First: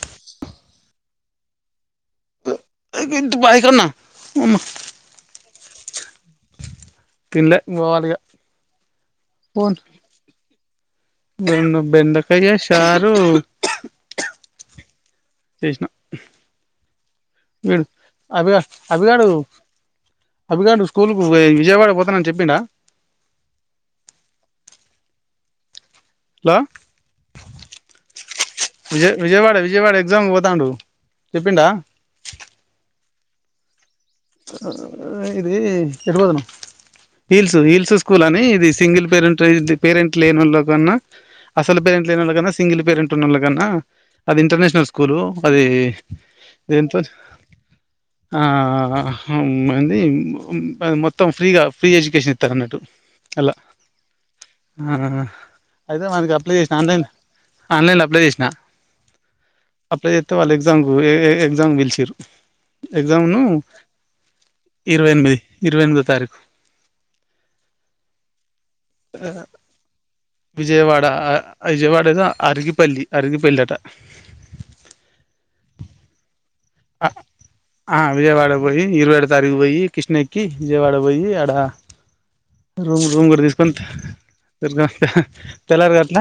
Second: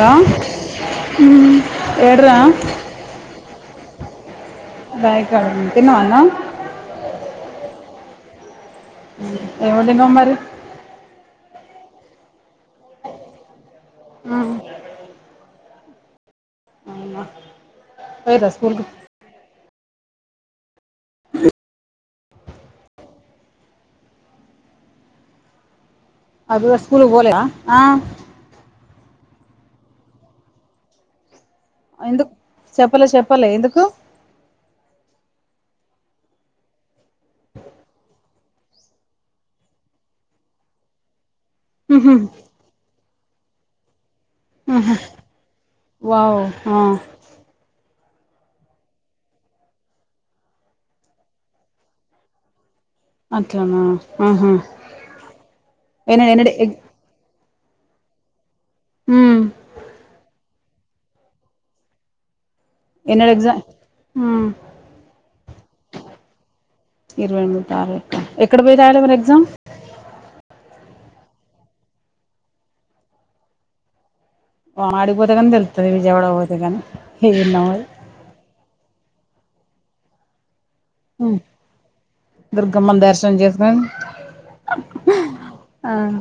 Hello ఎడరా తు బయటున్న బ్యాగ్ కాడ ఉంది. తిన్నావా అన్న పోవాలిగా ఏం వండినవ్ మరి రొండు బెండకాయ్య షారు ఉ చేసిన వీడు పోయిర్రా అభిగ స్కూల్కి అభిగాడు అభిగాడు స్కూల్కు విజయవాడ పోతానని చెప్పి ప్పిండా అభిగాడు స్కూల్ కు పోలేదా ఆ విజయ విజయవాడ విజయవాడ ఎగ్జామ్ పోతాండు చెప్పిండా ఎందుకు చెప్పలే చెప్ప ప్పలే ఎందుకు ఉ ఇది ఎటు పోతనవ్ హీల్స్ హిల్సు స్కూల్ అని ఇది సింగిల్ పేరెంట్ ఇది పేరెంట్ లేని వాళ్ళ కన్నా అసలు పెరంట్ ఉహు, లేనోళ్ళ కన్నా సింగల్ పేరంట్ టు ఉన్నలోకన్న అది ఇంటర్నేషనల్ ఉహు. స్కూలు అది వావ్ ఆ, ఎంట్రన్స్ ఆ ఆ హా మంది మొత్తం ఫ్రీగా ఫ్రీ ఎడ్యుకేషన్ ఇత్తరు అన్నట్టు అలా అట్లనా ఆహా ఆహ ఆ! అయితే ఎన్నడు మనకి ఎన్నడు అప్లై ఏ చేసిన ఆన్లైన్ లో అప్లై చేసిన ఉమ్, అప్లై చేస్తే వాళ్ ఎక్ ఎగ్జామ్ కు ఏ ఏ ఎగ్జామ్ కు పిలిచిరు ఎగ్జామ్ ను ఉమ్, ఇరవై ఎనిమిది ఇరవై ఎనిమిదో తారీఖు ఇక్కడ పోయి రాయాలి మరి ఎగ్జామ్ విజయవాడ ఆ విజయవాడ ఏదో అరగిపల్లి అరగిపల్లి అట అడికిపోతె గాని తెలుతది విజయవాడ కానీ ఏందో మరి ఆ విజయవాడ పోయి ఇరవై ఏడో తారీకు పోయి కృష్ణ ఎక్కి విజయవాడ పోయి ఉమ్, ఆడ దుర్గమ్మని రూమ్ రూమ్ దర్శనం కూడా తీసుకొని చేసుకొని తె తెల తెల్లార్ ఆ, గట్ల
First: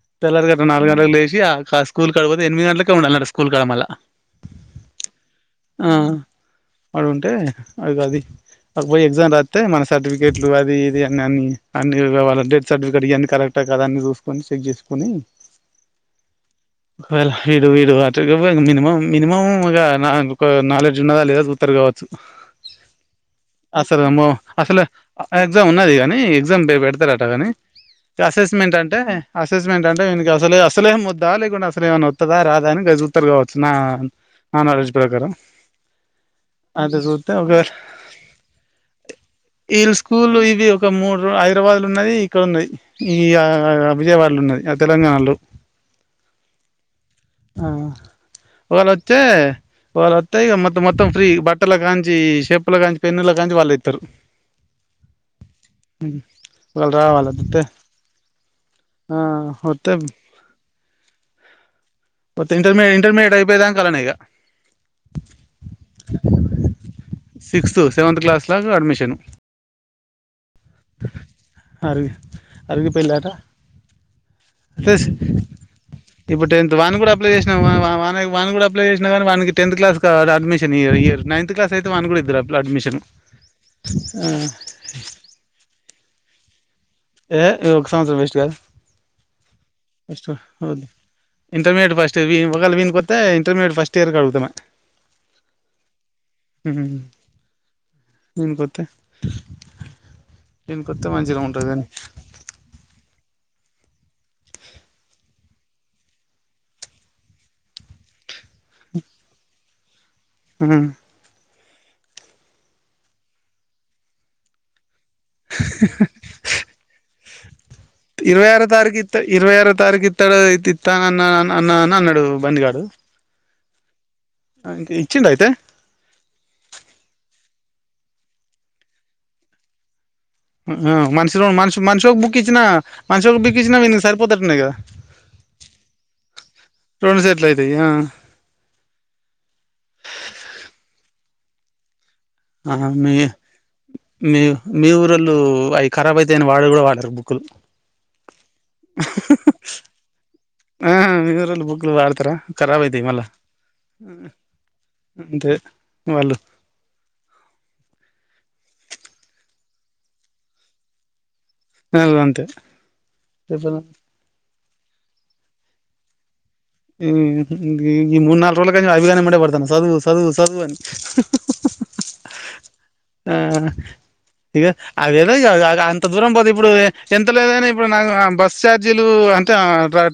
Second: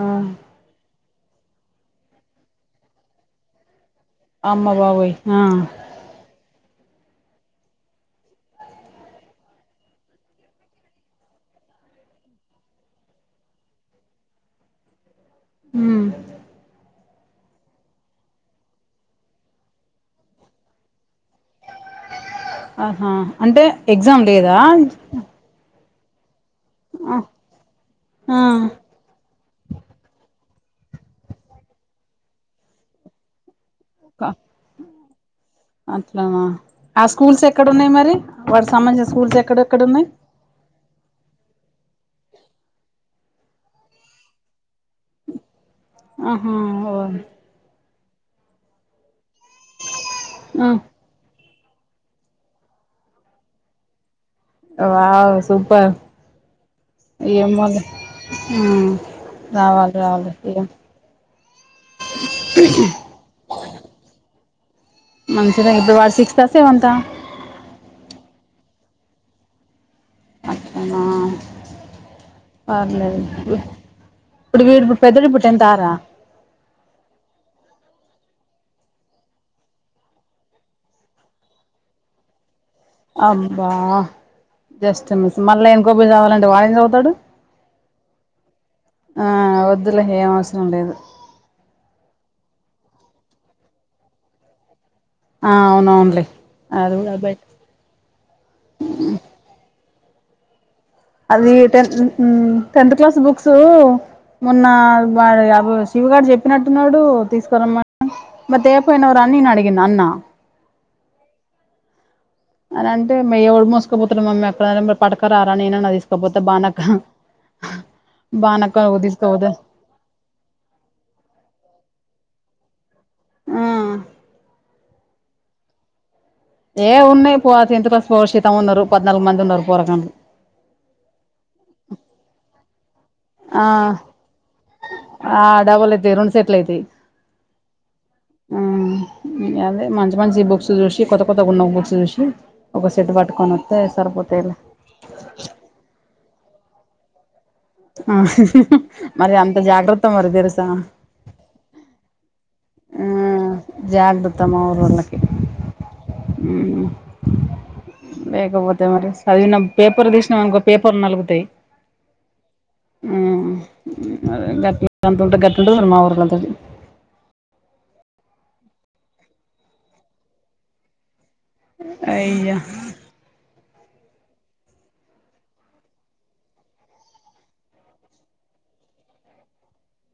ఆ. తెల్లార్ గట్ల నాలుగు గంటలకు లే సి ఆ స్కూల్ కాడపోతే ఎమిది గంటలకే ఉండాలట స్కూల్ కాడ మల్ల అమ్మ బాబోయి ఆ ఆడుంటే అగొ అది అకపోయి ఎగ్జామ్ రాత్తే మన సర్టిఫికెట్లు అది ఇది అన్న అన్నీ అన్నీ వాళ్ళ డెత్ సర్టిఫికెట్ ఇవన్నీ కరెక్టా కద అన్నీ చూసుకొని చెక్ చేసుకొని హ్మ్ ఒకవేళ వీడు వీడు వాటకి మినిమమ్ మినిమం ఒక నాలు ఒక నాలు న్నదా లేదా చూత్తరు కావచ్చు ఆహా అంటే ఎగ్జామ్ అసలుమో లేదా ఆ అసలు ఎగ్జామ్ ఉన్నది అనీ ఎగ్జామ్ రేపు పెడ్తారట గాని అసిస్మెంట్ అంటే అసిస్మెంట్ అంటే ఈనికి అసలే అస్ అసలేం వద్దా లేకుండా అసలు ఏమన వత్తదా రాద అని ఇగ చూతారు కావచ్చు నా అన ప్రకారం అట్లానా అట్లా ఆ చూత్తే స్కూల్స్ ఒక ఎక్కడన్నాయి మరి వాడి సంబంధించిన స్కూల్స్ ఎక్కడ ఎక్కడ వీళ్ళు ఉన్నాయి స్కూల్ ఇవి ఒక మూడు హైదరాబాద్ లో ఉన్నది ఇక్కడ ఉన్నది ఈ విజయవాడలో ఉన్నది ఆ తెలంగాణలో ఆహా ఓ వ వ అత్త ఈ మ మొత్తం ఫ్రీ బట్ పట్టల కాంచి చెప్పుల కాంచి పెన్నుళ్ల కాంచి వాళ్ళు ఇస్తారు వా సూపర్ వాళ్ళు రావాలి ఏమ వస్తే ఆ వస్తే రావాలి రావాలి ఏం మ ఇంటర్ ఇంటర్మీడియేట్ అయిపోయిాం కాలనే ఇక మంచిద ఇప్పుడు వాడు సిక్స్ సెవెంతా అలాకు అడ్మిషను పర్లేదు అరిగిపోయిలాట ఇప్పుడు వడిప్పుడు ప్లస్ పెద్దడు పట్ట ఎంత తారా ఇప్పుడు టెన్త్ వాని కూడా అప్లై చేసినా వన్ కూడా అప్లై చేసినా కానీ వన్కి tenth class admission year ninth class అయితే వన్ కూడా ఇద్దరు అడ్మిషన్ అబ్బా జస్ట్ మిస్ మళ్ళా ఏం గోబ కావాలంటే వాయి ఏ ఒక సంవత్సరం వేస్ట్ కాదు ఆ వద్దులే ఫస్ ఏం అవసరం లేదు ఇంటర్మీడియట్ ఫస్ట్ ఒకాల వీని కొతే ఇంటర్మీడియట్ ఫస్ట్ ఇయర్ క అడుగుతామా ఆ అవునవునులే అది కూడా బ నేనుకొస్త మంచిగా ఉంటుంది కాని ఉ ఊ టెన్త్ క్లాస్ బుక్సు మొన్న వాడు బా శివ గాడు చెప్పినట్టున్నాడు తీసుకురమ్మ మరి తేకపోయినవరు అని నేను అడిగిన అన్న మ్ అని అంటే మరి ఎవరిది మోసుకోపోతున్నాం మమ్మీ ఎప్పుడ ఇరవై ఆరు బానక్క తారీఖ నువ్వు ఇత్త తీసుకపోతే ఇరవై ఆరు తారీఖు ఇత్తడుతి ఇత్తాంగా అన్న అన్న అన్నాడు బన్నిగాడు ఆ ఇంకా ఇచ్చిండ అయితే ఏ ఉన్నాయి పో ఎంత పోషతం ఉన్నారు పద్నాలుగు మంది ఉన్నారు పొరగాళ్ళు ఆ మష మ మనశికోక బుక్ ఇచ్చిన ఆ ఆ డబలు అయితయి రెండు సెట్లు అయితాయి రెండు సెట్లు అయితాయి అదే మంచి మంచి బుక్స్ చూసి కొ [unintelligible] ఆహ మీ మీ సరిపోతాయిలే మీ ఊరోళ్ళు అయి ఖరాబై తే వాడ కూడా వాడరు బుక్కులు మరి అంత జాగ్రత్త మరి తెరు ఆ వివర బుక్లు వాడతారు ర హ్మ్ జాగ్రత్త మా ఊరోళ్ళకి అంతే వాళ్ళు లేకపోతే మరి చదివిన పేపర్ తీసినవనుకో పేపర్ నలుగుతాయి అల్ అంతే చెప్పన అంతంటే గట్టుడు అది మాఊరి పద్దతి హ్మ్ ఈ మూడు నాలుగు రోజులకాన్నించి అభిగానెమ్మటే పడుతున్న చదువు సదువు చదువు అని అయ్యో ఆ అదేదో అంత దూరం పోతే ఇప్పుడు ఎంత లేదన్నా ఇప్పుడు నా బస్ ఛార్జీలు అంటే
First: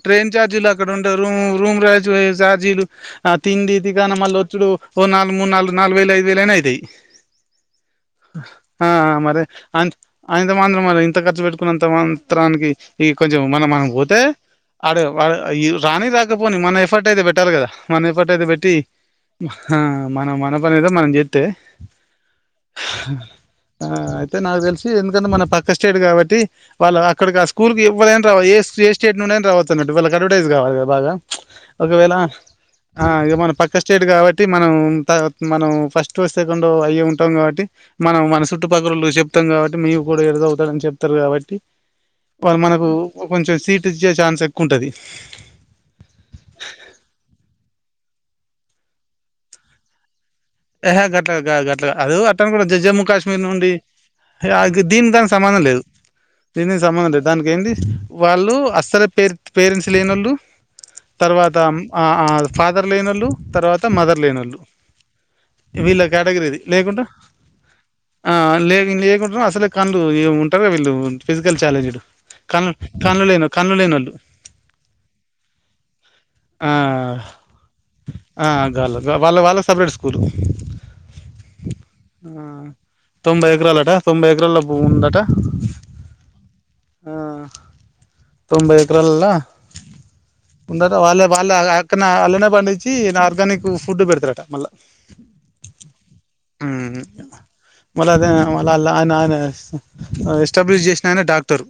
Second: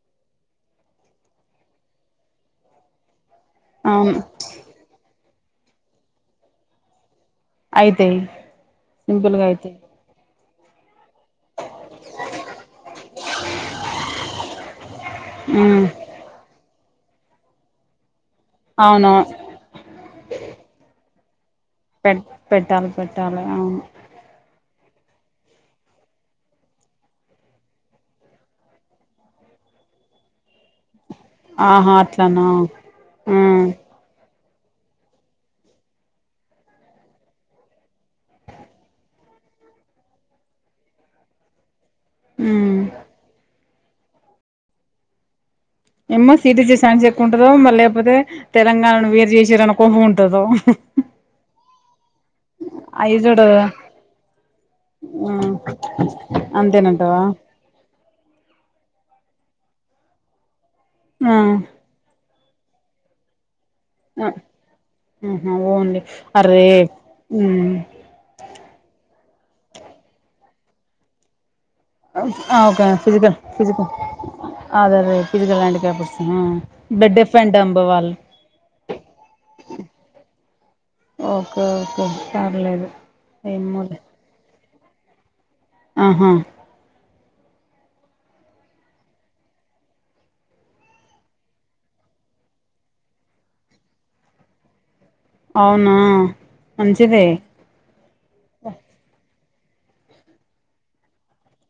ట్రైన్ ఛార్జీలు అక్కడ ఉండే రూమ్ రూమ్ [unintelligible] కయే ఛార్జీలు ఆ తిండి ఇది కానీ అవును మళ్ళ వచ్చుడు ఓ నాలు మూడు నాలుగు నాలుగు వేలు ఐదు వేలనా అయితేయి అయితాయి ఆ మరే సింపుల్గా అయితాయి అం అయిందు [unintelligible] మరి ఎంత ఖర్చు పెట్టుకున్నంత మాత్రనికి ఇ కొంచెం మనం మనం పోతే ఆడ [unintelligible] రానీ రాకపోని మనే పట్ అయితే బ పెట్టాలి కదా మన పట్ అయితే పెట్టి అవును ఆ మనం మన పని ఏదో మనం చే అ పెట్ పెట్టాలి పెట్టాలి అవును అయితే నా ఎందుకంటే మన పక్క స్టేట్ కాబట్టి వాళ్ళ అక్కడ ఆ స్కూల్కి ఎవ్వైనా రా ఏ స్టేట్ నునా రావతున్నట్టు వాళ్ళక్కడ కావాలి బాగా ఆహా ఒకవేళ అట్లానా ఆ ఇ మన పక్క స్టేట్ కాబట్టి టి మనం మనం ఫస్ట్ సెకండ్ అయ ఉంటాం కాబట్టి మనం మన చుట్టుపక్కలలు చెప్తాం కాబట్టి మ కూడా ఎడుదవుతాడని చెప్తారు కాబట్టి వాళు ఉమ్ మనకు కొంచెం సీట్ ఇజ్జే ఛాన్స్ ఎక్కుంటది ఏమో సీటీ జేసాన్స్ ఎక్కుంటందో మళ్ళే పోతే తెలంగాణను వేరు చేశారు అనుకోమున్ ఎహే గట్ల గాదు అట్ల కాదు అట్టని కూడ జజమ్మూ అయి కాశ్మీర్ చూడు నుండి హే అ దీనికి ఆ దానికి సంబంధం లేదు దీనినికి సంబంధం అంతేనంటావా లేదు దానికి ఏంది వాళ్ళు అస్సలు. పేర్ పేరెంట్స్ లేనొళ్ళు ఆ తర్వాతం అ ఆ ఫాదర్ లేనోళ్ళు తర్వా త మదర్ లేనొళ్ళు మ్మ్ హు అదే అండి అరవై ఐద్ హ్మ్ లేకుంటనే అసలే కళ్లు ఏం ఉంటరో వీళ్ళు ఫెస్ ఒ ఆ ఓకే ఫిజికల్ కళ్ళు ఫిజికల్ లేనోళ్ళు ఆ అదదే ఫిజికల్ హ్యాండికాప్ పర్సన్ ఆ ద డెఫ్పెన్ డెంబ్ వాళ్ళు. పూలు ఓకే ఓకే ఆ పర్లేదు తొంభై ఎకరాలట ఏమోలే తొంభై ఎకరాల్లో ప దాట ఆహా తొంభై ఎకరాలల్లో ఉందట వాళ్ళే వాళ్ళ అక్కన వాళ్ళనే పండించి ఆర్గానిక్ ఫుడ్ పెడతారట మళ్ళీ అవునా మ్మ్ మంచిదే మల్ల అదే [unintelligible] ఆ ఎస్టాబ్లిష్ చేసినా ఆయన డాక్టరు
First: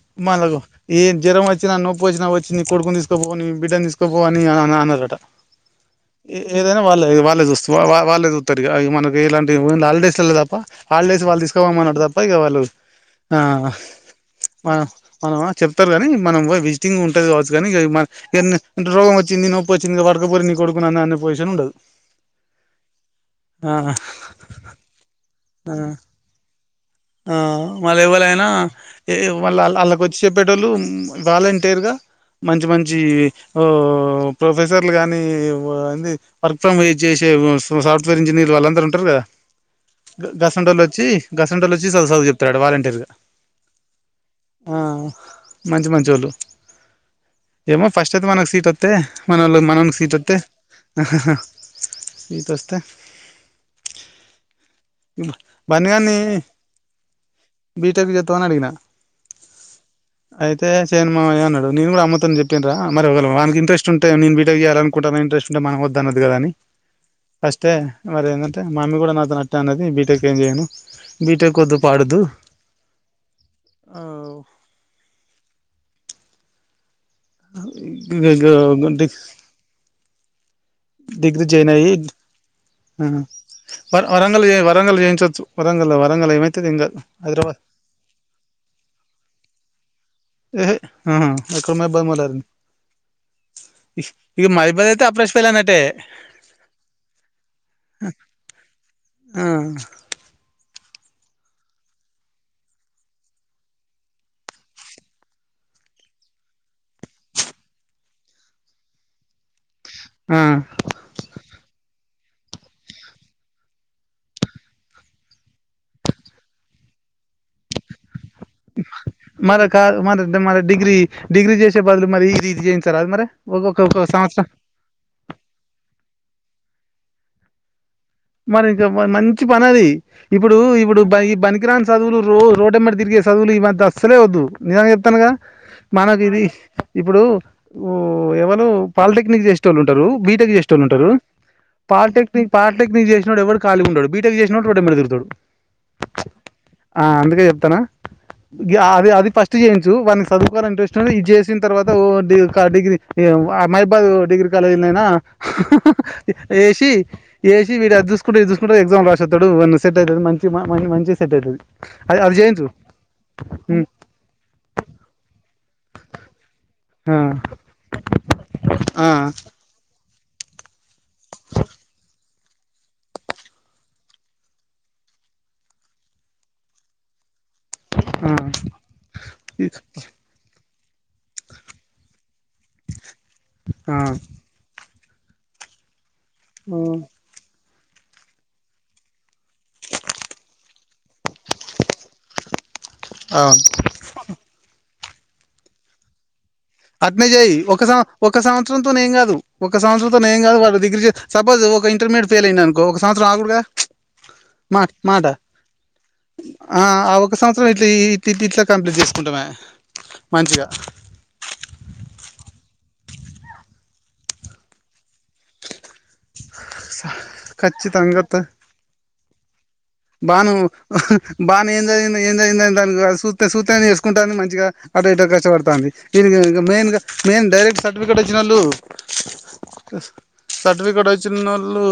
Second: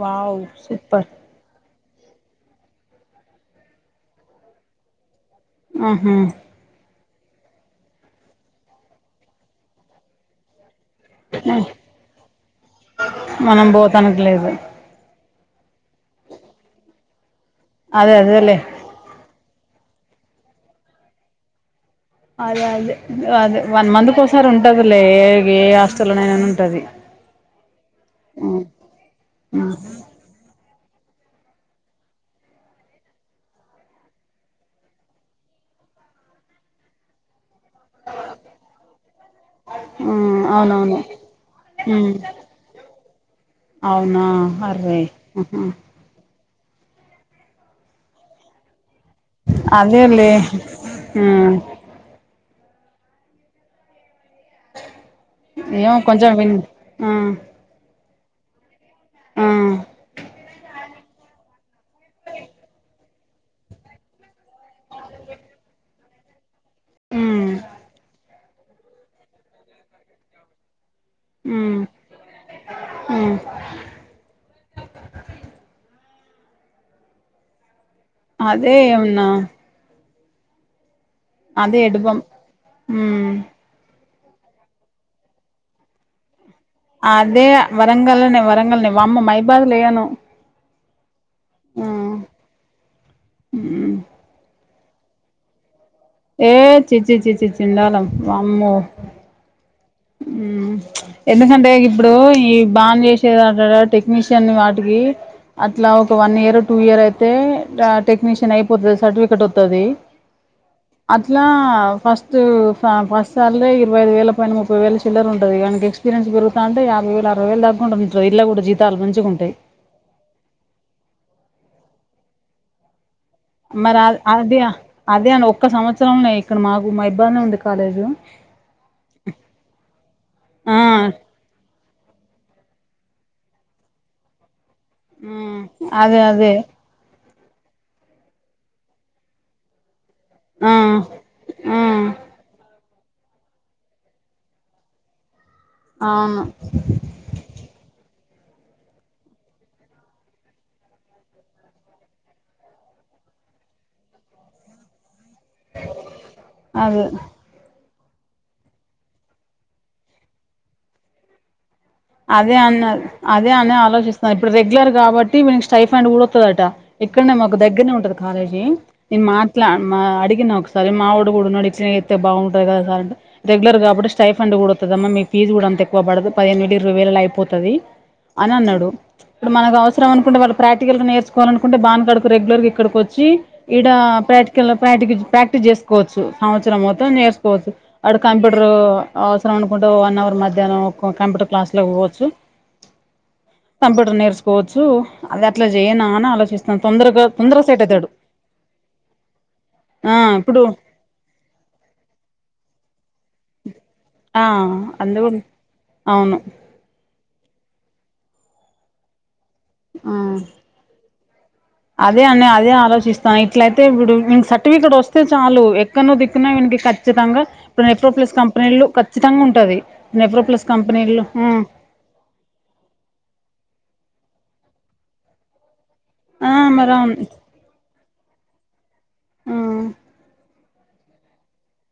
వావ్ మాలాగ సూపర్ ఏం జ్వరం వచ్చి వచ్చినా నొప్ప వచ్చా వచ్చి నీ కొడుకుని తీసుకోపో ను నీ బిడ్డ తీసుకోపో అని అనారట ఆహా వాళ్ళే వాళ్ళే చూస్త వా వాళ్ళే చూస్తారు మనకి ఇలాంటి హాలిడేస్ తప్ప హాలిడేస్ వాళ్ళు తీసుకోవమన్నాడు తప్ప ఇక వాళ్ళు మనం పోతానికి లేదు మనం చెప్తారు కాని మనం విజిటింగ్ ఉంటుంది కావచ్చు కానీ అదే అదేలే రోగం వచ్చింది నొ పచ్చింది వర్కపోరి కొడుకున్నాన్నన్న పోషన్ ఉండదు అదే అదే అదే ఆ వన్ మంత్కిసారి ఉంటదిలే ఏ ఏ ఆ హాస్టల్లోనైనా ఉంటది ఆ మళ్ళ ఎవలైనా మళ్ళ వాళ్ళకి వచ్చి చెప్పేటోళ్ళు వాలంటీర్గా మంచి మంచి ప్రొఫెసర్లు కానీ అంది వర్క్ ఫ్రమ్ చేసే సాఫ్ట్వేర్ ఇంజనీర్ వాళ్ళందరూ ఉంటారు కదా గసండో అవునవును వచ్చి గసండ వచ్చి చదువు ఉమ్, చదువు చెప్తాడు వాలంటీర్గా అవునా ఆ అరే మంచి మంచి వాళ్ళు ఏమో ఫస్ట్ అయిత్ మనకి సీట్తు తే మనలో మనం అదేలే సీతతే ఉమ్, త్త బనియానీ హు మ్ ఇంటర్వ్యూ చేతవ అని అడిగిన ఆ అయితే సేయను మావయ్య అన్నాడు నేను కూడా అమ్ముతోని చెప్పిండ్ర మరివగలం వానకి ఇంట్రస్ట్ ఉంటే నేను బీటెక్ చేయాలనుకుంటాను ఇంట్రస్ట్ంటే మనకు వద్దు అన్న వద్ధు కదా అని ఉమ్, ఫస్టే మరి ఏంటంటే మమ్మీ కూడా నాతో నట్ట అనేది బీటెక్ ఏం చేయను బీటె ఉమ్, దు పాడు వద్ధు ఉమ్. అ అదే గుంటి [inaudible] ఏమన్నా డిగ్రీ జాయిన్ అదే అయ్యి ఎడుబం ఉమ్. వ వరంగల్ వరంగల్ చేయించ వచ్చు వరంగల్ వరంగల్ ఏమైంది అదే వరంగల్నే వరంగల్ వామ్మో మైబాద్లేయన ఏహ ఎక్కడ మ బంద మల ఇ మ [unintelligible] ఇదైతే ప్ర్రష్ పలా అట్టే [inaudible] ఏ చి చి చి చి చిందాలం అమ్మో ఆ ఎందుకంటే ఇప్పుడు ఈ బాగానే చేసేది అంట టెక్నీషియన్ వాటికి అట్లా ఒక వన్ ఇయర్ టూ ఇయర్ అయితే టెక్నీషియన్ అయిపోతుది సర్టిఫికెట్ వస్తది ఆ అదిలా ఫస్ట్ ఫస్ట్ సాలరి ఇరవై ఐదు వేల పైన మూపై ముపై వేలచిల్లర ఉంటది కానీ ఎక్స్పీరియన్స్ పెరుగుతాంట యాభై వేల ఉంటాయి మరి క మరి మరి డిగ్రీ డిగ్రీ చే చ్చేబాదులు మరి ఈ ఇది చేయించారాదు. మరే మరి అ అదే అదే అండి. ఒక్క సంవత్సరం ఇక్కడ మాకు మా ఇబ్బంది ఉంది. కాలేజ్లో మరి ఇంకా మంచి పని అది ఇప్పుడు ఆ ఇప్పుడు ఈ పనికిరాని సదువులు రొ రోడ్ ఎమ్మట తిరిగే చదువులు ఈ వంత అస్సలే వద్దు నిజం చెప్తానుగా మ్ అదే మనకు ఇది అదే ఇప్పుడు ఓ ఎవరు పాలిటెక్నిక్ చేసే టోళ్ళు లు బీటెక్ చేసే ఆ టోళ్ళ ఉంటారు ఆ పాలిటెక్నిక్ పాల చేసినడు ఎవడు కాలి ఉండడు బీటెక్ చేసినోడు రోడ్డు ఎమ్మట తిరుగుతాడు అవును ఆ అందుకే చెప్తానా అది అది ఫస్ట్ చేయించు వాారిని చదువుకోవాల ఇంట్రెస్ట్ ఉన ఇది చేసిన తర్వాత డిగ్రీ మహిబాద్ డిగ్రీ కాలేజీ అయినా ఏషీ అదే ఈసి వీడు అది జూసుకుంటా ఇది చూసుకుంట ఎగ్జామ్ రాసొత్తాడు వాని సెట్ అయితది. మంచి మంచి మైండ్ మంచిగా సెట్ అయితది. అదే అన్న అదే అనే ఆలోచిస్తున్న ఇప్పుడు రెగ్యులర్ కాబట్టి వీనికి స్టైఫైండ్ కూడా ఒత్తదట ఆ ఇక్కడనే మాకు దగ్గరనే ఉంటది. కాలేజీ ఆ నేను మాట్లా మా ఆ అడిగిన ఒకసారి మావోడు కూడా ఉన్నాడు ఇట్లానే చెత్తే బాగుంటది. కదా సార్ అంటే రెగ్యులర్ కాబట్టి స్టైఫండ్ కూడా ఒత్తది అమ్మ మీ ఫీజ్ కూడా అంతే ఎక్కువ పడదు పదిహేను ఇరా ఇరవై వేలల్ల ఐపోత్ తది ఆ అని అన్నాడు. ఇప్పుడు మనకు అవసరం అనుకుంటే వాళ్ళు ప్రాక్టికల్ నేర్చుకోవాలనుంటే బాన్గాడకు రెగ్యుర్గా ఇక్కడికి వోచ్చి ఇడ ఆ ప్రాక్టికల్ ఆ ప్రాక్టీగిస్ ప్రాక్టీస్ చేసుకోవచ్చు. సంవత్సరం మొత్తం అవును నేర్చుకోవచ్చు. అడు కంప్యూటర్ అవసరం అనుకుంటె వన్ అవర్ మధ్యాహ్నం ఒక క్లాస్ల లో పోవచ్చు కంప్యూటర్ నేర్చుకోవచ్చు. అదే అట్లా చేయనా అని ఆలోచి అట్టనేచేయి ఒక సం ఒక సంవత్సరంతోనే ఏం కాదు. ఒక ఆ సంవత్సరంతోనే ఏం కాదు ఇప్పుడు వాళ్ళు డిగ్రీ చెత్తే సపోజ్ ఒక ఇంటర్మీడియట్ ఫెయిల్ అయ్యిండు అనుకో ఒక సంవత్స రాగుడుగా మా అందు మాట అవును అ ఆ ఓక్క ఒక సంవత్సరం ఇట్లా ఇ ఇట్లా కంప్లీట్ చేసుకుంటామయే ఆ మంచిగా అదే అన్నయ్య అదే ఆలోచిస్తాన్న ఇట్లయితే ఇప్పుడు వీడికి సర్టిఫికెట్ వోస్త స్తే చాలు ఎక్కనో దిక్కున వీనికి ఖచ్చితంగా ఇప్పుడు ఖచ్చితంగా నెట్రోప్లేస్ కంపెనీలు చ్చితంగా ఉంటది. బాను నెప్రోప్లస్ కంపెనీలు ఆ బానే ఏం చదివింది ఏం చదివింది దానికిూ సూని చేసుకుంటాని మంచి మంచిగా ఆటో ఇటో కష్టపడతాన్ది ఇ ఆ మరి మెయిన్గ అవును మెయిన్ డైరెక్ట్ స సర్ఫికేట్ వచ్చిన వాళ్ళు ఆ సర్టిఫికెట్ వచ్చిన వాళ్ళు